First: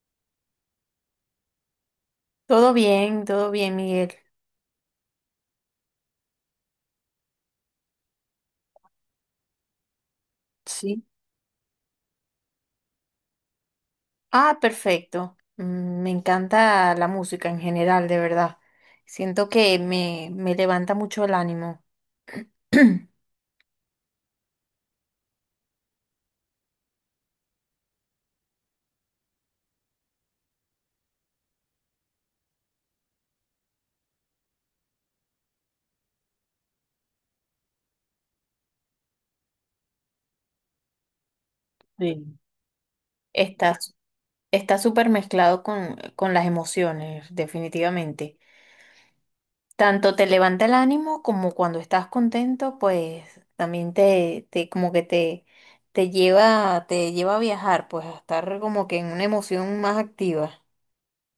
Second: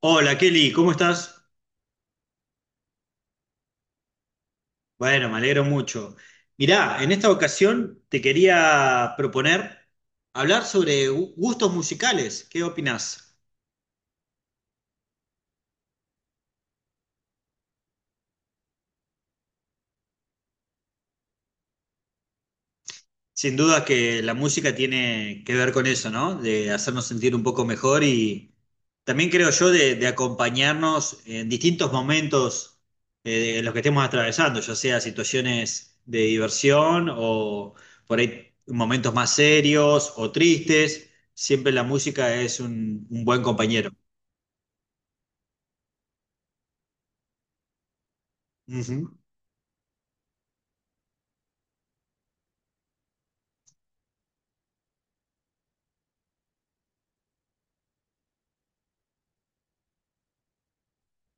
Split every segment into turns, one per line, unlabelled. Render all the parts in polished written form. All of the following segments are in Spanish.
Hola Kelly, ¿cómo estás?
Todo bien, Miguel.
Bueno, me alegro mucho. Mirá, en esta ocasión te quería proponer hablar
Sí.
sobre gustos musicales. ¿Qué opinás?
Ah, perfecto. Me encanta la música en general, de verdad. Siento que me levanta mucho el ánimo.
Sin duda que la música tiene que ver con eso, ¿no? De hacernos sentir un poco mejor y también creo yo de acompañarnos en distintos momentos en los que estemos atravesando, ya sea situaciones de diversión o por ahí momentos más serios o tristes. Siempre la música
Sí.
es un buen
Está,
compañero.
está súper mezclado con las emociones, definitivamente.
Ujú.
Tanto te levanta el ánimo como cuando estás contento, pues también te como que te lleva a viajar, pues a estar como que en una emoción más activa.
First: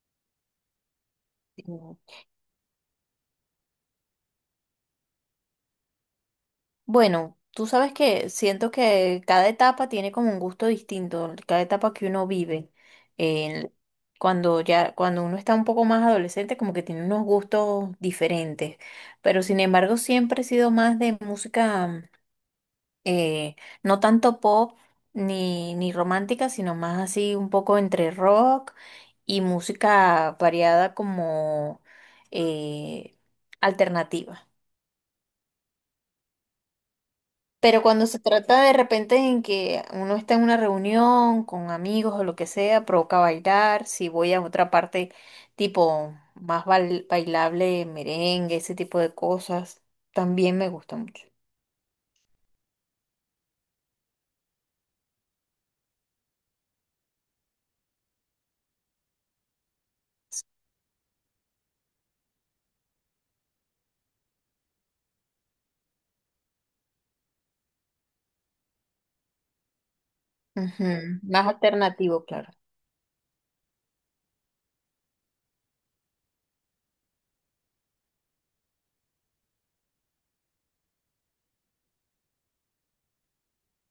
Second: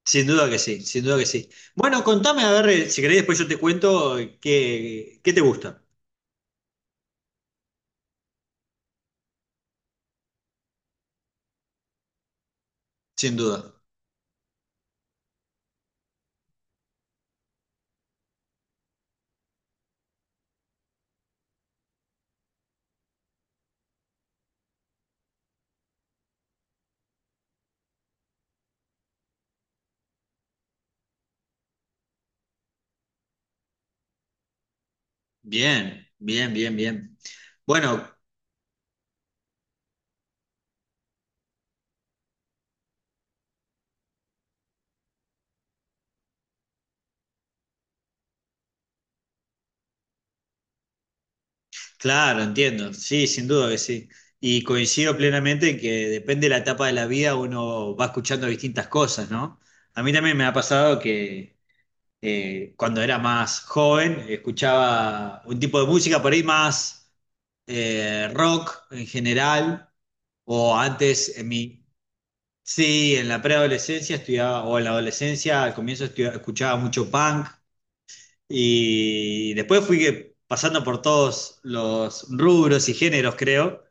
Sin duda que sí, sin duda que sí. Bueno, contame, a ver, si querés después yo te cuento qué te gusta,
Bueno, tú sabes que siento que cada etapa tiene como un gusto distinto, cada etapa que uno vive.
sin duda.
El- cuando uno está un poco más adolescente, como que tiene unos gustos diferentes. Pero sin embargo, siempre he sido más de música, eh, no tanto pop ni romántica, sino más así un poco entre rock y música variada como eh, alternativa.
Bien, bien, bien, bien.
Pero cuando
Bueno,
se trata de repente en que uno está en una reunión con amigos o lo que sea, provoca bailar. Si voy a otra parte tipo más bailable, merengue, ese tipo de cosas, también me gusta mucho.
claro, entiendo. Sí, sin duda que sí. Y coincido plenamente en que depende de la etapa de la vida uno va escuchando distintas cosas, ¿no? A mí también me ha pasado que cuando era más joven escuchaba un tipo de música por ahí más rock en general, o
Ujú.
antes
Más
en mi.
alternativo, claro.
Sí, en la preadolescencia estudiaba, o en la adolescencia al comienzo escuchaba mucho punk. Y después fui pasando por todos los rubros y géneros, creo.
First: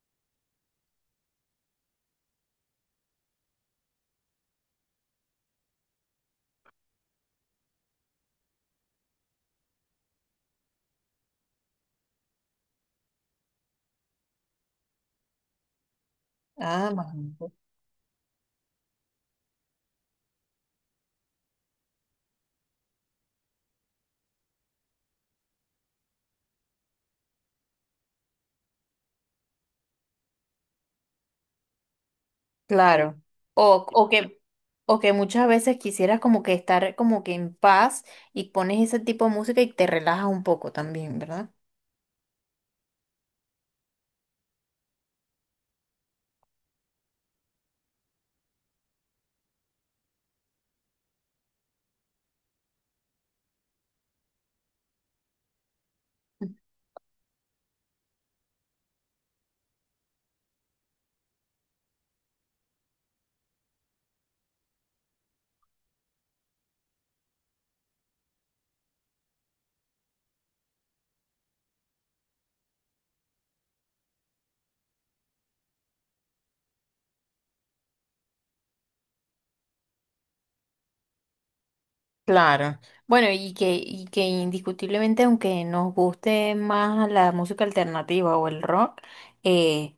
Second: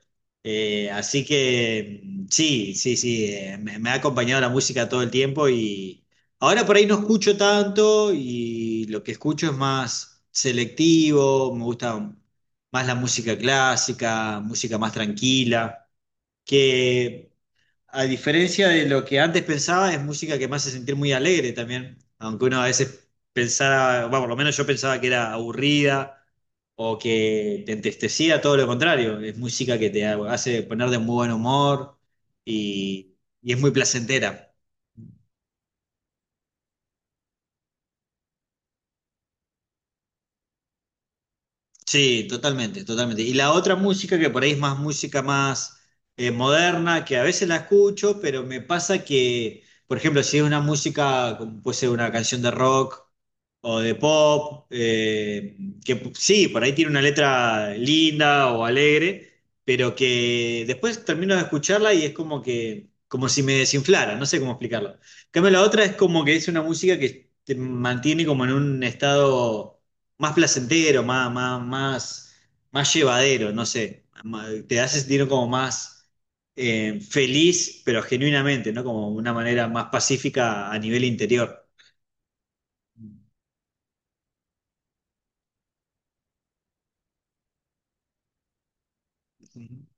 Así que sí, sí, sí, me ha acompañado la música todo el tiempo y ahora por ahí no escucho tanto y lo que escucho es más selectivo, me gusta más la música clásica, música más tranquila,
Ah, más
que
bonito.
a diferencia de lo que antes pensaba, es música que me hace sentir muy alegre también, aunque uno a veces pensara, bueno, por lo menos yo pensaba que era aburrida o que te entristecía, todo lo contrario, es música que te hace poner de muy buen humor y,
Claro.
y es muy
O que,
placentera.
o que muchas veces quisieras como que estar como que en paz y pones ese tipo de música y te relajas un poco también, ¿verdad?
Sí, totalmente, totalmente. Y la otra música que por ahí es más música más moderna, que a veces la escucho, pero me pasa que, por ejemplo, si es una música, como puede ser una canción de rock o de pop, sí, por ahí tiene una letra linda o alegre, pero que después termino de escucharla y es como que, como si me desinflara, no sé cómo explicarlo. En cambio, la otra es como que es una música que te mantiene como en un estado más placentero, más, más, más, más llevadero, no sé. Te hace sentir como más feliz, pero genuinamente, ¿no? Como una manera más pacífica a nivel interior.
Claro. Bueno, y que indiscutiblemente, aunque nos guste más la música alternativa o el rock, eh,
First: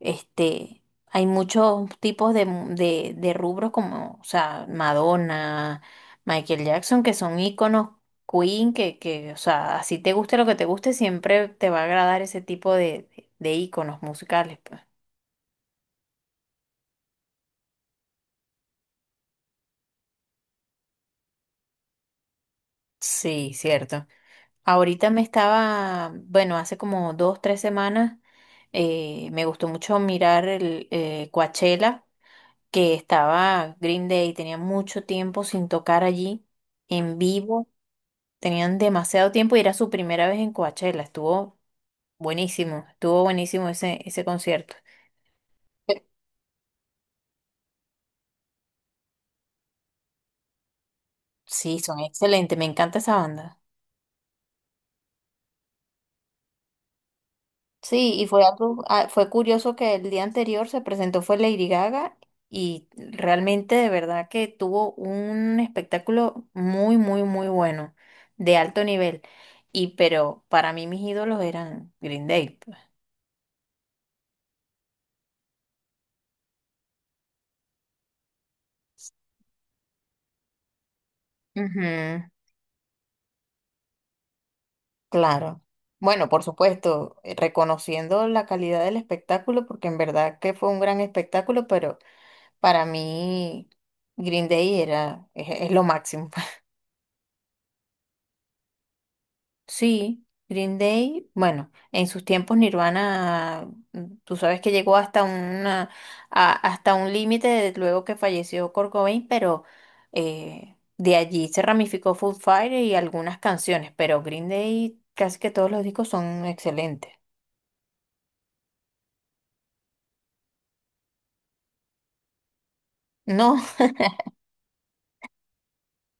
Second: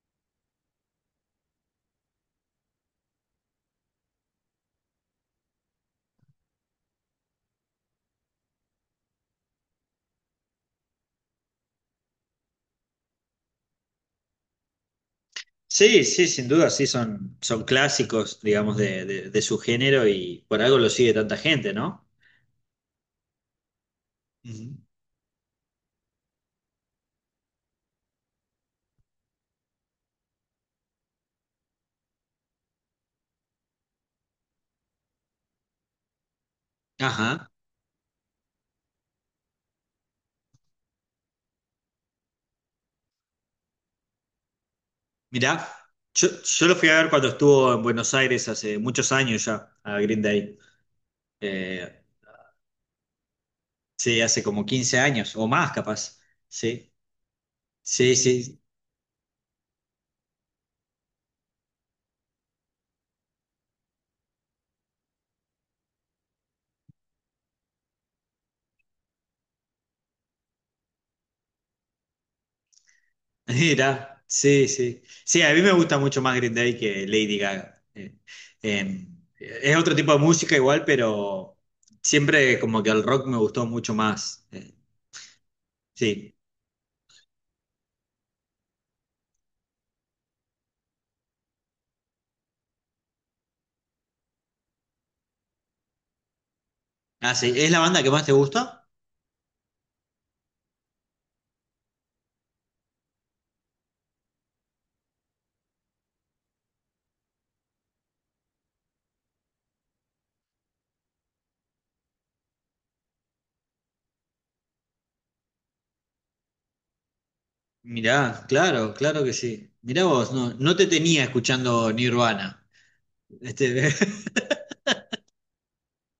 hay muchos tipos de rubros como, o sea, Madonna, Michael Jackson, que son íconos, Queen, que, o sea, así te guste lo que te guste, siempre te va a agradar ese tipo de íconos musicales, pues.
Sí, sí, sin duda, sí, son clásicos, digamos, de su género y por algo lo sigue tanta gente, ¿no?
Sí, cierto.
Ujú.
Ahorita bueno, hace como dos, tres semanas, me gustó mucho mirar el Coachella, que estaba Green Day, tenía mucho tiempo sin tocar allí en
Ajá.
vivo, tenían demasiado tiempo y era su primera vez en Coachella, estuvo buenísimo ese concierto.
Mirá, yo lo fui a ver cuando estuvo en Buenos Aires hace muchos años ya, a Green Day.
Sí, son
Eh,
excelentes, me encanta esa banda.
Sí, hace como 15 años o más, capaz. Sí,
Sí,
sí,
y fue
sí.
algo, ah, fue curioso que el día anterior se presentó fue Lady Gaga y realmente de verdad que tuvo un espectáculo muy, muy, muy bueno, de alto nivel. Y pero para mí mis ídolos eran Green Day, pues.
Mira, sí, sí. Sí, a mí me gusta mucho más Green Day que Lady Gaga. Eh, es otro tipo de música igual, pero
Ujú,
siempre como que el rock me gustó mucho más.
claro. Bueno,
Sí.
por supuesto, reconociendo la calidad del espectáculo, porque en verdad que fue un gran espectáculo, pero para mí Green Day era, es lo máximo.
Ah, sí. ¿Es la banda que más te gusta?
Sí, Green Day, bueno, en sus tiempos Nirvana, tú sabes que llegó hasta un límite luego que falleció Kurt Cobain, pero de allí se ramificó Foo Fighters y algunas canciones, pero Green Day casi que todos los discos son excelentes.
Mirá, claro, claro que sí. Mirá vos, no, no te tenía escuchando Nirvana.
No,
Este,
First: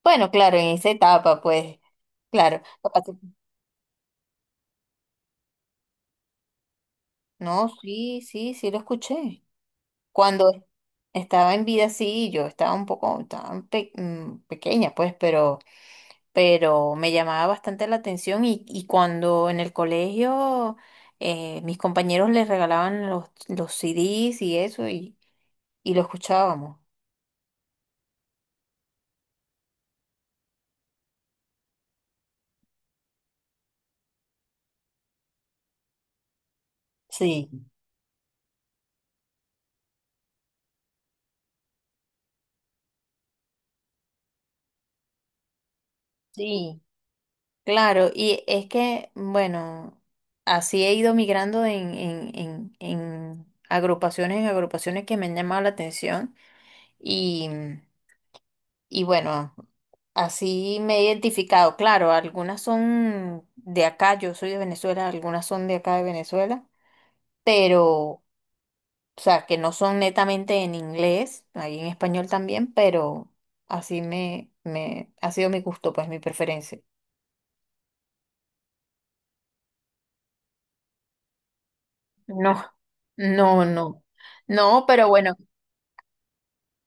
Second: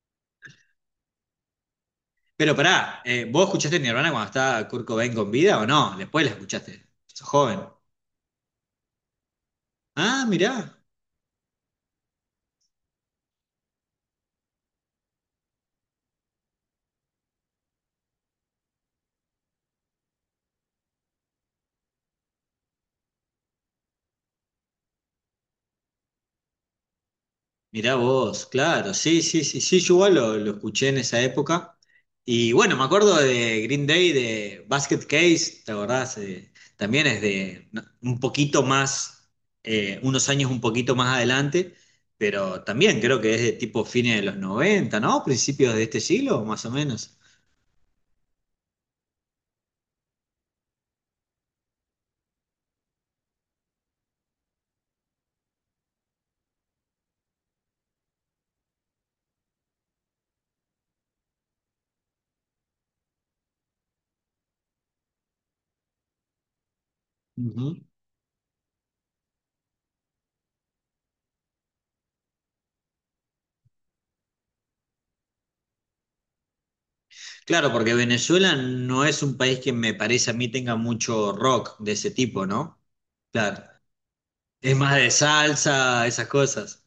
bueno, claro, en esa etapa, pues,
pero
claro.
pará, ¿vos escuchaste Nirvana cuando estaba Kurt Cobain con vida o no? Después la escuchaste. Sos joven.
No, sí, sí, sí lo escuché.
Ah,
Cuando
mirá,
estaba en vida, sí, yo estaba un poco, pequeña, pues, pero me llamaba bastante la atención y cuando en el colegio mis compañeros les regalaban los CDs y eso y lo escuchábamos.
mirá vos, claro, sí, sí, sí, sí, yo igual lo escuché en esa época. Y bueno, me acuerdo de Green Day, de Basket Case, ¿te acordás? También es
Sí,
de no, un poquito más, unos años un poquito más adelante, pero también creo que es de tipo fines de los 90, ¿no? Principios de este siglo, más o
sí,
menos.
claro, y es que, bueno, así he ido migrando en agrupaciones que me han llamado la atención y, y bueno, así me he identificado, claro, algunas son de acá, yo soy de Venezuela, algunas son de acá de Venezuela
Ujú.
pero, o sea, que no son netamente en inglés, hay en español también, pero así me ha sido mi gusto, pues mi preferencia.
Claro, porque Venezuela no es un país que me parece a mí tenga mucho rock de ese tipo,
No,
¿no? Claro.
no, no.
Es
No,
más
pero
de
bueno,
salsa, esas cosas.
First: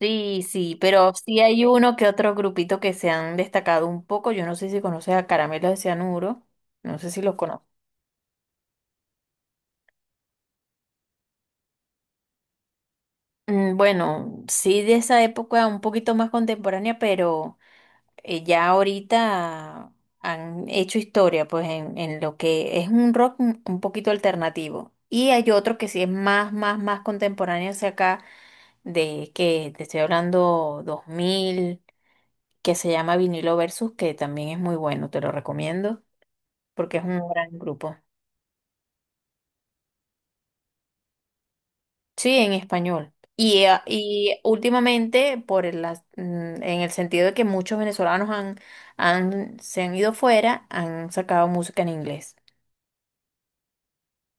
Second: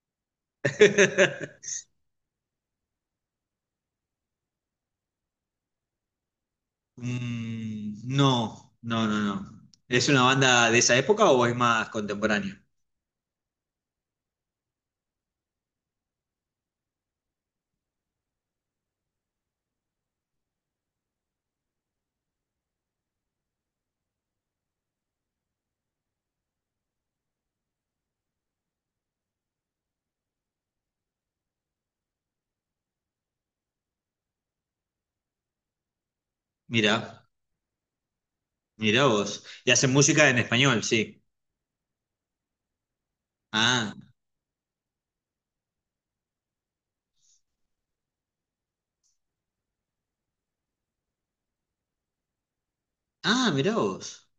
sí, sí, pero sí hay uno que otro grupito que se han destacado un poco. Yo no sé si conoces a Caramelos de Cianuro, no sé si los conoces.
No, no, no, no. ¿Es una banda de esa época o es más contemporánea?
Bueno, sí de esa época un poquito más contemporánea, pero ya ahorita han hecho historia, pues en lo que es un rock un poquito alternativo. Y hay otro que sí es más, más, más contemporáneo hacia acá, de que te estoy hablando 2000 que se llama Vinilo Versus, que también es muy bueno, te lo recomiendo, porque es
Mira,
un gran grupo.
mira vos. Y hacen música en español, sí.
Sí, en español. Y, eh,
Ah,
y últimamente, por el, as- mm, en el sentido de que muchos venezolanos se han ido fuera, han sacado música en inglés.
ah, mira vos.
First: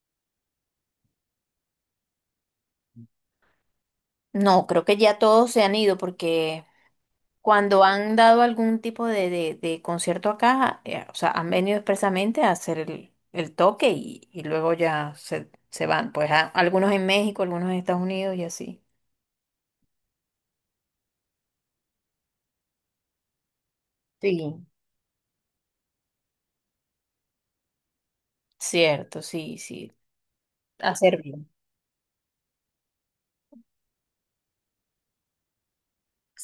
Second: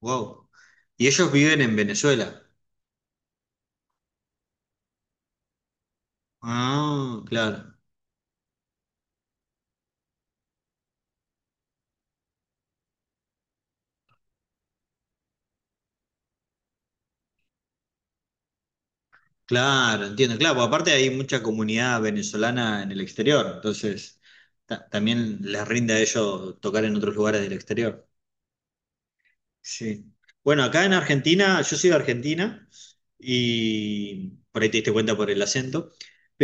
Wow. Y ellos viven en Venezuela.
No, creo que ya todos se han ido porque
Ah, claro,
cuando han dado algún tipo de concierto acá, o sea, han venido expresamente a hacer el toque y luego ya se van. Pues algunos en México, algunos en Estados Unidos y así.
claro, entiendo. Claro, porque aparte hay mucha comunidad venezolana en el exterior, entonces
Sí.
también les rinde a ellos tocar en otros lugares del exterior.
Cierto, sí, sí.
Sí. Bueno, acá en
Hacer bien.
Argentina, yo soy de Argentina y por ahí te diste cuenta por el acento,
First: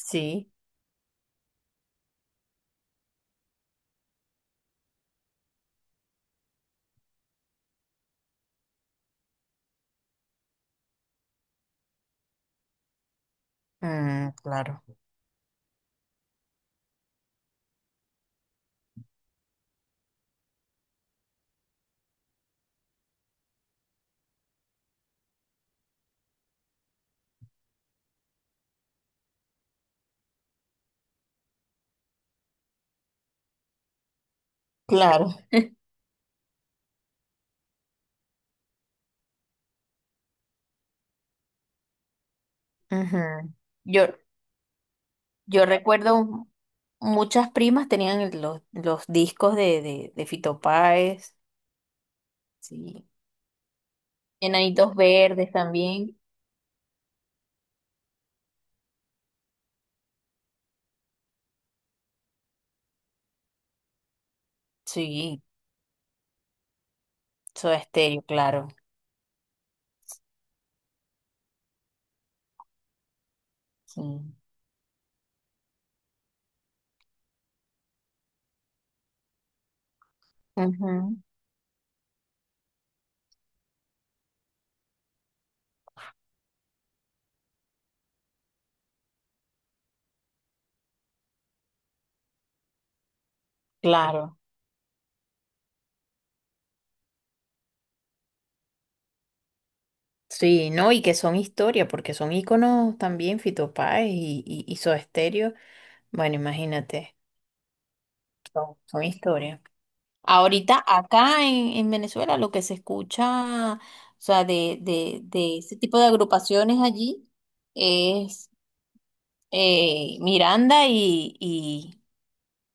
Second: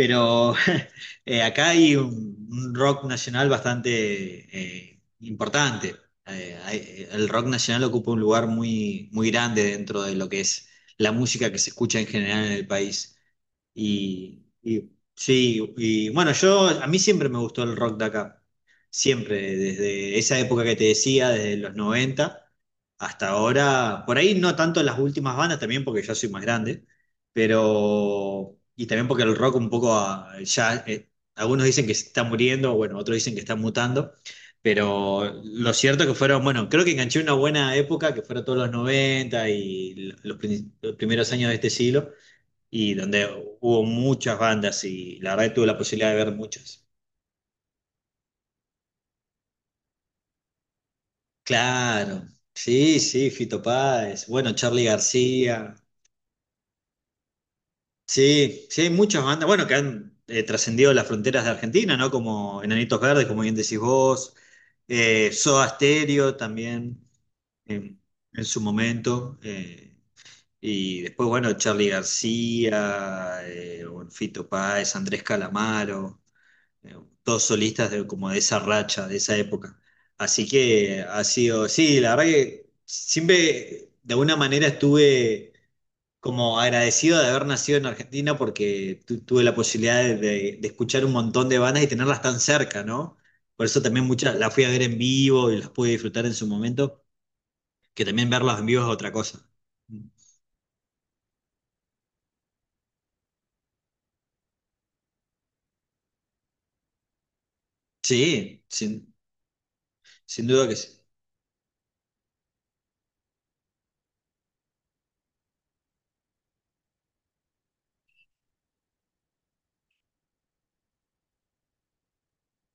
Sí.
acá hay un rock nacional bastante importante. El rock nacional ocupa un lugar muy, muy grande dentro de lo que es la música que se escucha en general en el país.
Mm, claro.
Sí, y bueno, yo a mí siempre me gustó el rock de acá. Siempre, desde esa época que te decía, desde los 90 hasta ahora. Por ahí no tanto las últimas bandas, también porque ya soy más grande, pero. Y también porque el rock un poco ya. Algunos dicen que se está muriendo, bueno, otros dicen que está mutando.
Claro.
Pero lo cierto que fueron, bueno, creo que enganché una buena época, que fueron todos los 90 y los primeros años de este siglo y donde
Ujú.
hubo
Yo,
muchas bandas y la verdad que tuve
yo
la posibilidad
recuerdo
de ver muchas.
muchas primas tenían los discos de Fito Páez.
Claro, sí,
Sí.
sí, Fito Páez, bueno, Charly
Enanitos Verdes
García,
también.
sí, sí, hay muchas bandas, bueno, que han trascendido las fronteras de Argentina, ¿no? Como Enanitos Verdes, como bien decís vos,
Sí,
Soda Stereo también
Soda
eh,
Estéreo,
en su
claro.
momento, y después, bueno, Charly García,
Sí,
bueno, Fito Páez, Andrés Calamaro. eh, todos solistas como de esa racha, de esa época. Así que
ujú,
ha sido, sí, la verdad que siempre de alguna manera estuve como agradecido de haber nacido en Argentina porque tuve la posibilidad de escuchar un montón de bandas y tenerlas tan cerca, ¿no? Por eso también muchas
claro.
las fui a ver en vivo y las pude disfrutar en su momento, que también verlas en vivo es otra cosa.
Sí, no, y que son historia, porque son íconos también, Fito Páez y Soda Stereo. Bueno, imagínate,
Sí,
son
sin,
historia.
sin duda que
Ahorita
sí.
acá en Venezuela lo que se escucha, o sea, de ese tipo de agrupaciones allí es Miranda y, y,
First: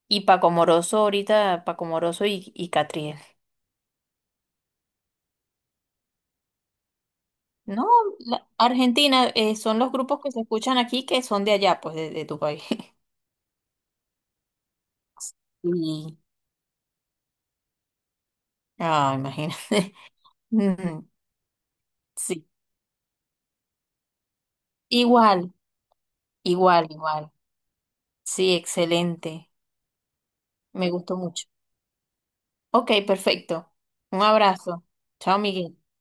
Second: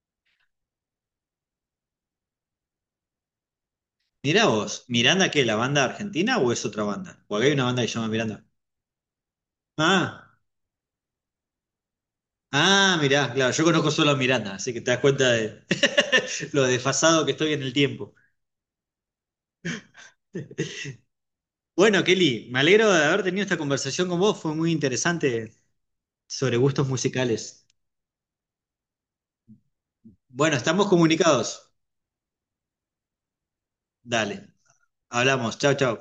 y Paco Moroso ahorita, Paco Moroso y Catriel.
Mirá vos, ¿Miranda qué? ¿La banda argentina o es otra banda? Porque acá hay una banda
No,
que se llama Miranda.
Argentina, son los grupos que
Ah.
se escuchan aquí que son de allá, pues de tu país.
Ah, mirá, claro, yo conozco solo a Miranda, así que te das cuenta de
Y,
lo desfasado que estoy en el tiempo.
ah, imagínate. Mm,
Bueno, Kelly,
Sí,
me alegro de haber tenido esta conversación con vos, fue muy interesante
igual,
sobre
igual,
gustos
igual.
musicales.
Sí, excelente.
Bueno, estamos
Me gustó mucho.
comunicados.
Ok, perfecto. Un
Dale,
abrazo. Chao,
hablamos, chao,
Miguel.
chao.